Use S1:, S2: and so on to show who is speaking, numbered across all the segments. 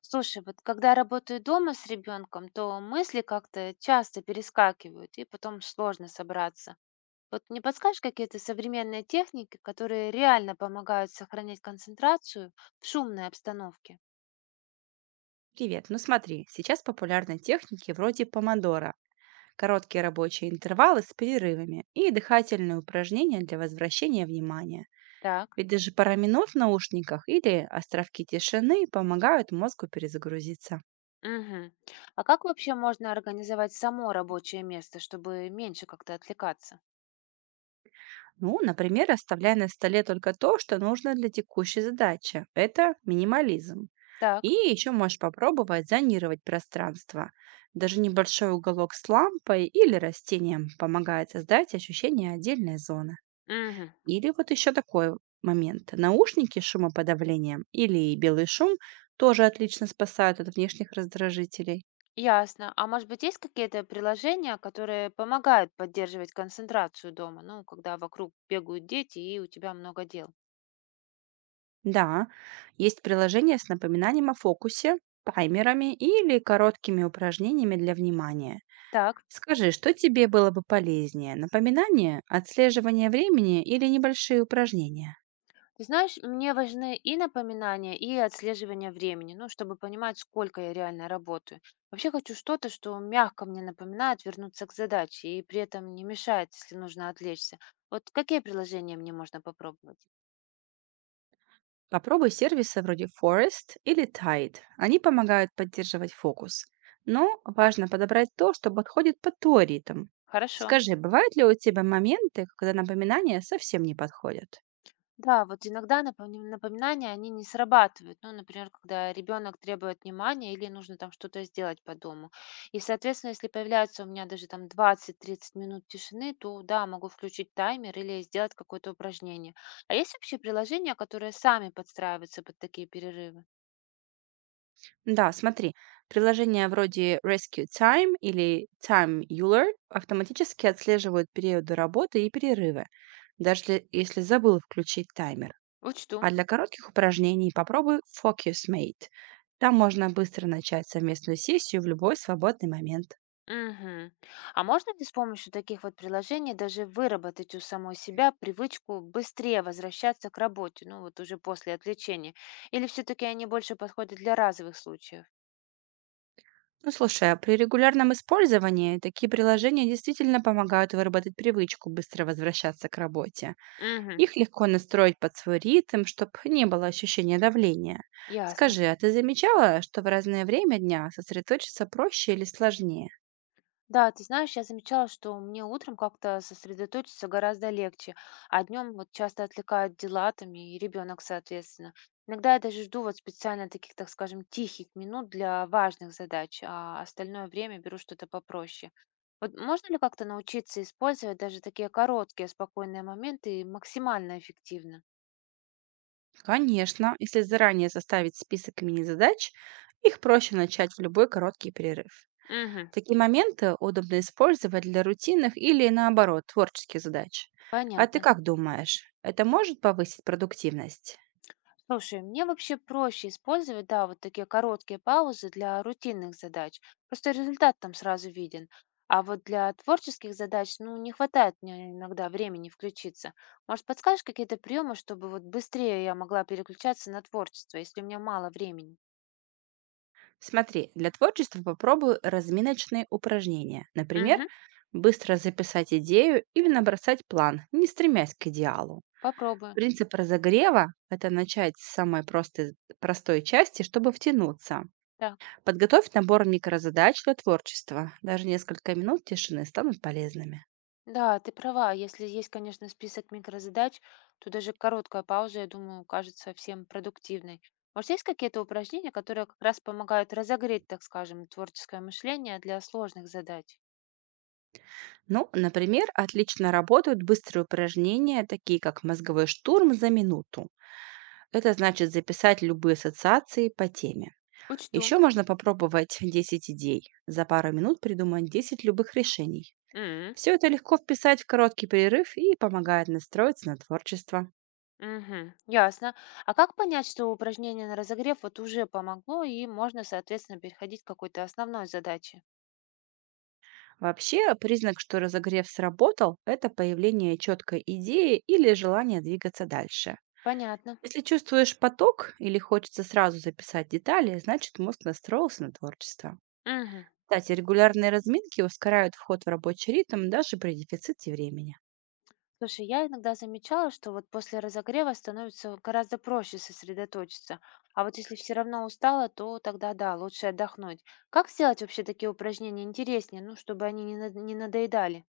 S1: Слушай, вот когда работаю дома с ребенком, то мысли как-то часто перескакивают, и потом сложно собраться. Вот не подскажешь какие-то современные техники, которые реально помогают сохранять концентрацию в шумной обстановке?
S2: Привет. Ну смотри, сейчас популярны техники вроде помодора, короткие рабочие интервалы с перерывами и дыхательные упражнения для возвращения внимания.
S1: Так.
S2: Ведь даже пара минут в наушниках или островки тишины помогают мозгу перезагрузиться.
S1: Мгм. А как вообще можно организовать само рабочее место, чтобы меньше как-то отвлекаться?
S2: Ну, например, оставляя на столе только то, что нужно для текущей задачи. Это минимализм. И
S1: Так.
S2: еще можешь попробовать зонировать пространство. Даже небольшой уголок с лампой или растением помогает создать ощущение отдельной зоны.
S1: Мгм.
S2: Или вот еще такой момент. Наушники с шумоподавлением или белый шум тоже отлично спасают от внешних раздражителей.
S1: Ясно. А может быть, есть какие-то приложения, которые помогают поддерживать концентрацию дома, ну, когда вокруг бегают дети и у тебя много дел?
S2: Да, есть приложения с напоминанием о фокусе, таймерами или короткими упражнениями для внимания.
S1: Так.
S2: Скажи, что тебе было бы полезнее? Напоминание, отслеживание времени или небольшие упражнения?
S1: Ты знаешь, мне важны и напоминания, и отслеживание времени, ну, чтобы понимать, сколько я реально работаю. Вообще хочу что-то, что мягко мне напоминает вернуться к задаче и при этом не мешает, если нужно отвлечься. Вот какие приложения мне можно попробовать?
S2: Попробуй сервисы вроде Forest или Tide. Они помогают поддерживать фокус. Но важно подобрать то, что подходит под твой ритм.
S1: Хорошо.
S2: Скажи, бывают ли у тебя моменты, когда напоминания совсем не подходят?
S1: Да, вот иногда напоминания, они не срабатывают. Ну, например, когда ребенок требует внимания или нужно там что-то сделать по дому. И, соответственно, если появляется у меня даже там 20-30 минут тишины, то да, могу включить таймер или сделать какое-то упражнение. А есть вообще приложения, которые сами подстраиваются под такие перерывы?
S2: Да, смотри, приложения вроде Rescue Time или Time Euler автоматически отслеживают периоды работы и перерывы, даже если забыл включить таймер.
S1: Учту.
S2: А для коротких упражнений попробуй FocusMate. Там можно быстро начать совместную сессию в любой свободный момент.
S1: Мгм. А можно ли с помощью таких вот приложений даже выработать у самой себя привычку быстрее возвращаться к работе, ну вот уже после отвлечения? Или все-таки они больше подходят для разовых случаев?
S2: Ну слушай, а при регулярном использовании такие приложения действительно помогают выработать привычку быстро возвращаться к работе.
S1: Угу,
S2: Их легко настроить под свой ритм, чтобы не было ощущения давления.
S1: ясно.
S2: Скажи, а ты замечала, что в разное время дня сосредоточиться проще или сложнее?
S1: Да, ты знаешь, я замечала, что мне утром как-то сосредоточиться гораздо легче, а днем вот часто отвлекают дела там и ребенок, соответственно. Иногда я даже жду вот специально таких, так скажем, тихих минут для важных задач, а остальное время беру что-то попроще. Вот можно ли как-то научиться использовать даже такие короткие спокойные моменты максимально эффективно?
S2: Конечно, если заранее составить список мини-задач, их проще начать в любой короткий перерыв.
S1: Мгм.
S2: Такие моменты удобно использовать для рутинных или, наоборот, творческих задач. А ты
S1: Понятно.
S2: как думаешь, это может повысить продуктивность?
S1: Слушай, мне вообще проще использовать, да, вот такие короткие паузы для рутинных задач. Просто результат там сразу виден. А вот для творческих задач, ну, не хватает мне иногда времени включиться. Может, подскажешь какие-то приемы, чтобы вот быстрее я могла переключаться на творчество, если у меня мало времени?
S2: Смотри, для творчества попробуй разминочные упражнения. Например,
S1: Мгм.
S2: быстро записать идею или набросать план, не стремясь к идеалу.
S1: Попробую.
S2: Принцип разогрева – это начать с самой простой части, чтобы втянуться.
S1: Да.
S2: Подготовь набор микрозадач для творчества. Даже несколько минут тишины станут полезными.
S1: Да, ты права. Если есть, конечно, список микрозадач, то даже короткая пауза, я думаю, кажется всем продуктивной. Может, есть какие-то упражнения, которые как раз помогают разогреть, так скажем, творческое мышление для сложных задач?
S2: Ну, например, отлично работают быстрые упражнения, такие как мозговой штурм за минуту. Это значит записать любые ассоциации по теме.
S1: Учту.
S2: Еще можно попробовать 10 идей. За пару минут придумать 10 любых решений.
S1: М,
S2: Все это легко вписать в короткий перерыв и помогает настроиться на творчество.
S1: мгм, ясно. А как понять, что упражнение на разогрев вот уже помогло и можно, соответственно, переходить к какой-то основной задаче?
S2: Вообще, признак, что разогрев сработал, это появление четкой идеи или желание двигаться дальше.
S1: Понятно.
S2: Если чувствуешь поток или хочется сразу записать детали, значит мозг настроился на творчество.
S1: Мгм.
S2: Кстати, регулярные разминки ускоряют вход в рабочий ритм даже при дефиците времени.
S1: Слушай, я иногда замечала, что вот после разогрева становится гораздо проще сосредоточиться. А вот если все равно устала, то тогда да, лучше отдохнуть. Как сделать вообще такие упражнения интереснее, ну, чтобы они не надоедали?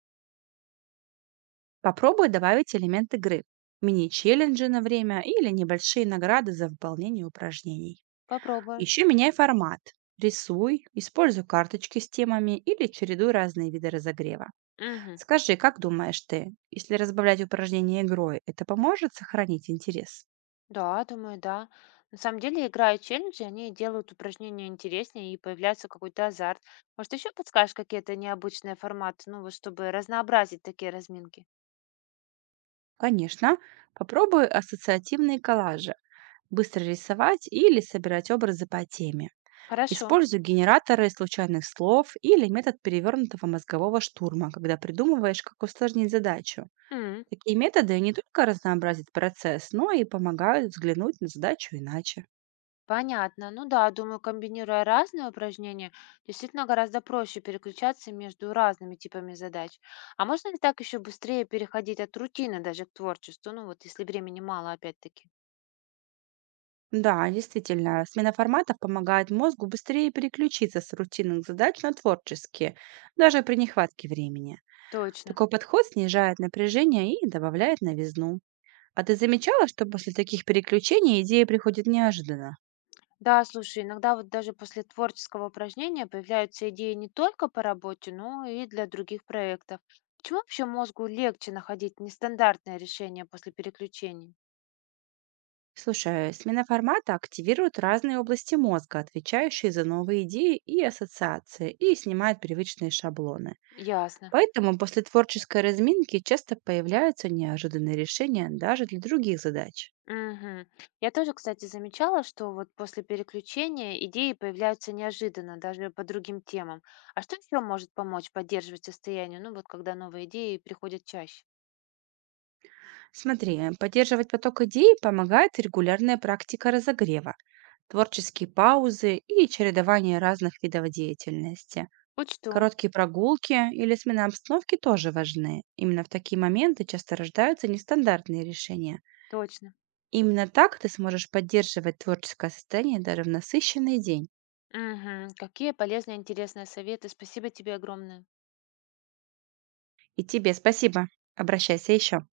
S2: Попробуй добавить элемент игры, мини-челленджи на время или небольшие награды за выполнение упражнений.
S1: Попробуем.
S2: Еще меняй формат. Рисуй, используй карточки с темами или чередуй разные виды разогрева.
S1: Мгм.
S2: Скажи, как думаешь ты, если разбавлять упражнения игрой, это поможет сохранить интерес?
S1: Да, думаю, да. На самом деле, играя челленджи, они делают упражнения интереснее и появляется какой-то азарт. Может, еще подскажешь какие-то необычные форматы, ну, вот чтобы разнообразить такие разминки?
S2: Конечно, попробуй ассоциативные коллажи. Быстро рисовать или собирать образы по теме.
S1: Хорошо.
S2: Используй генераторы случайных слов или метод перевернутого мозгового штурма, когда придумываешь, как усложнить задачу.
S1: М.
S2: Такие методы не только разнообразят процесс, но и помогают взглянуть на задачу иначе.
S1: Понятно. Ну да, думаю, комбинируя разные упражнения, действительно гораздо проще переключаться между разными типами задач. А можно ли так еще быстрее переходить от рутины даже к творчеству? Ну вот, если времени мало, опять-таки.
S2: Да, действительно, смена форматов помогает мозгу быстрее переключиться с рутинных задач на творческие, даже при нехватке времени.
S1: Точно.
S2: Такой подход снижает напряжение и добавляет новизну. А ты замечала, что после таких переключений идея приходит неожиданно?
S1: Да, слушай, иногда вот даже после творческого упражнения появляются идеи не только по работе, но и для других проектов. Почему вообще мозгу легче находить нестандартное решение после переключений?
S2: Слушай, смена формата активирует разные области мозга, отвечающие за новые идеи и ассоциации, и снимает привычные шаблоны.
S1: Ясно.
S2: Поэтому после творческой разминки часто появляются неожиданные решения даже для других задач.
S1: Мгм. Я тоже, кстати, замечала, что вот после переключения идеи появляются неожиданно, даже по другим темам. А что еще может помочь поддерживать состояние, ну вот когда новые идеи приходят чаще?
S2: Смотри, поддерживать поток идей помогает регулярная практика разогрева, творческие паузы и чередование разных видов деятельности.
S1: Учту,
S2: Короткие прогулки или смена обстановки тоже важны. Именно в такие моменты часто рождаются нестандартные решения.
S1: точно.
S2: Именно так ты сможешь поддерживать творческое состояние даже в насыщенный день.
S1: Мгм. Какие полезные, интересные советы. Спасибо тебе огромное.
S2: И тебе спасибо. Обращайся еще.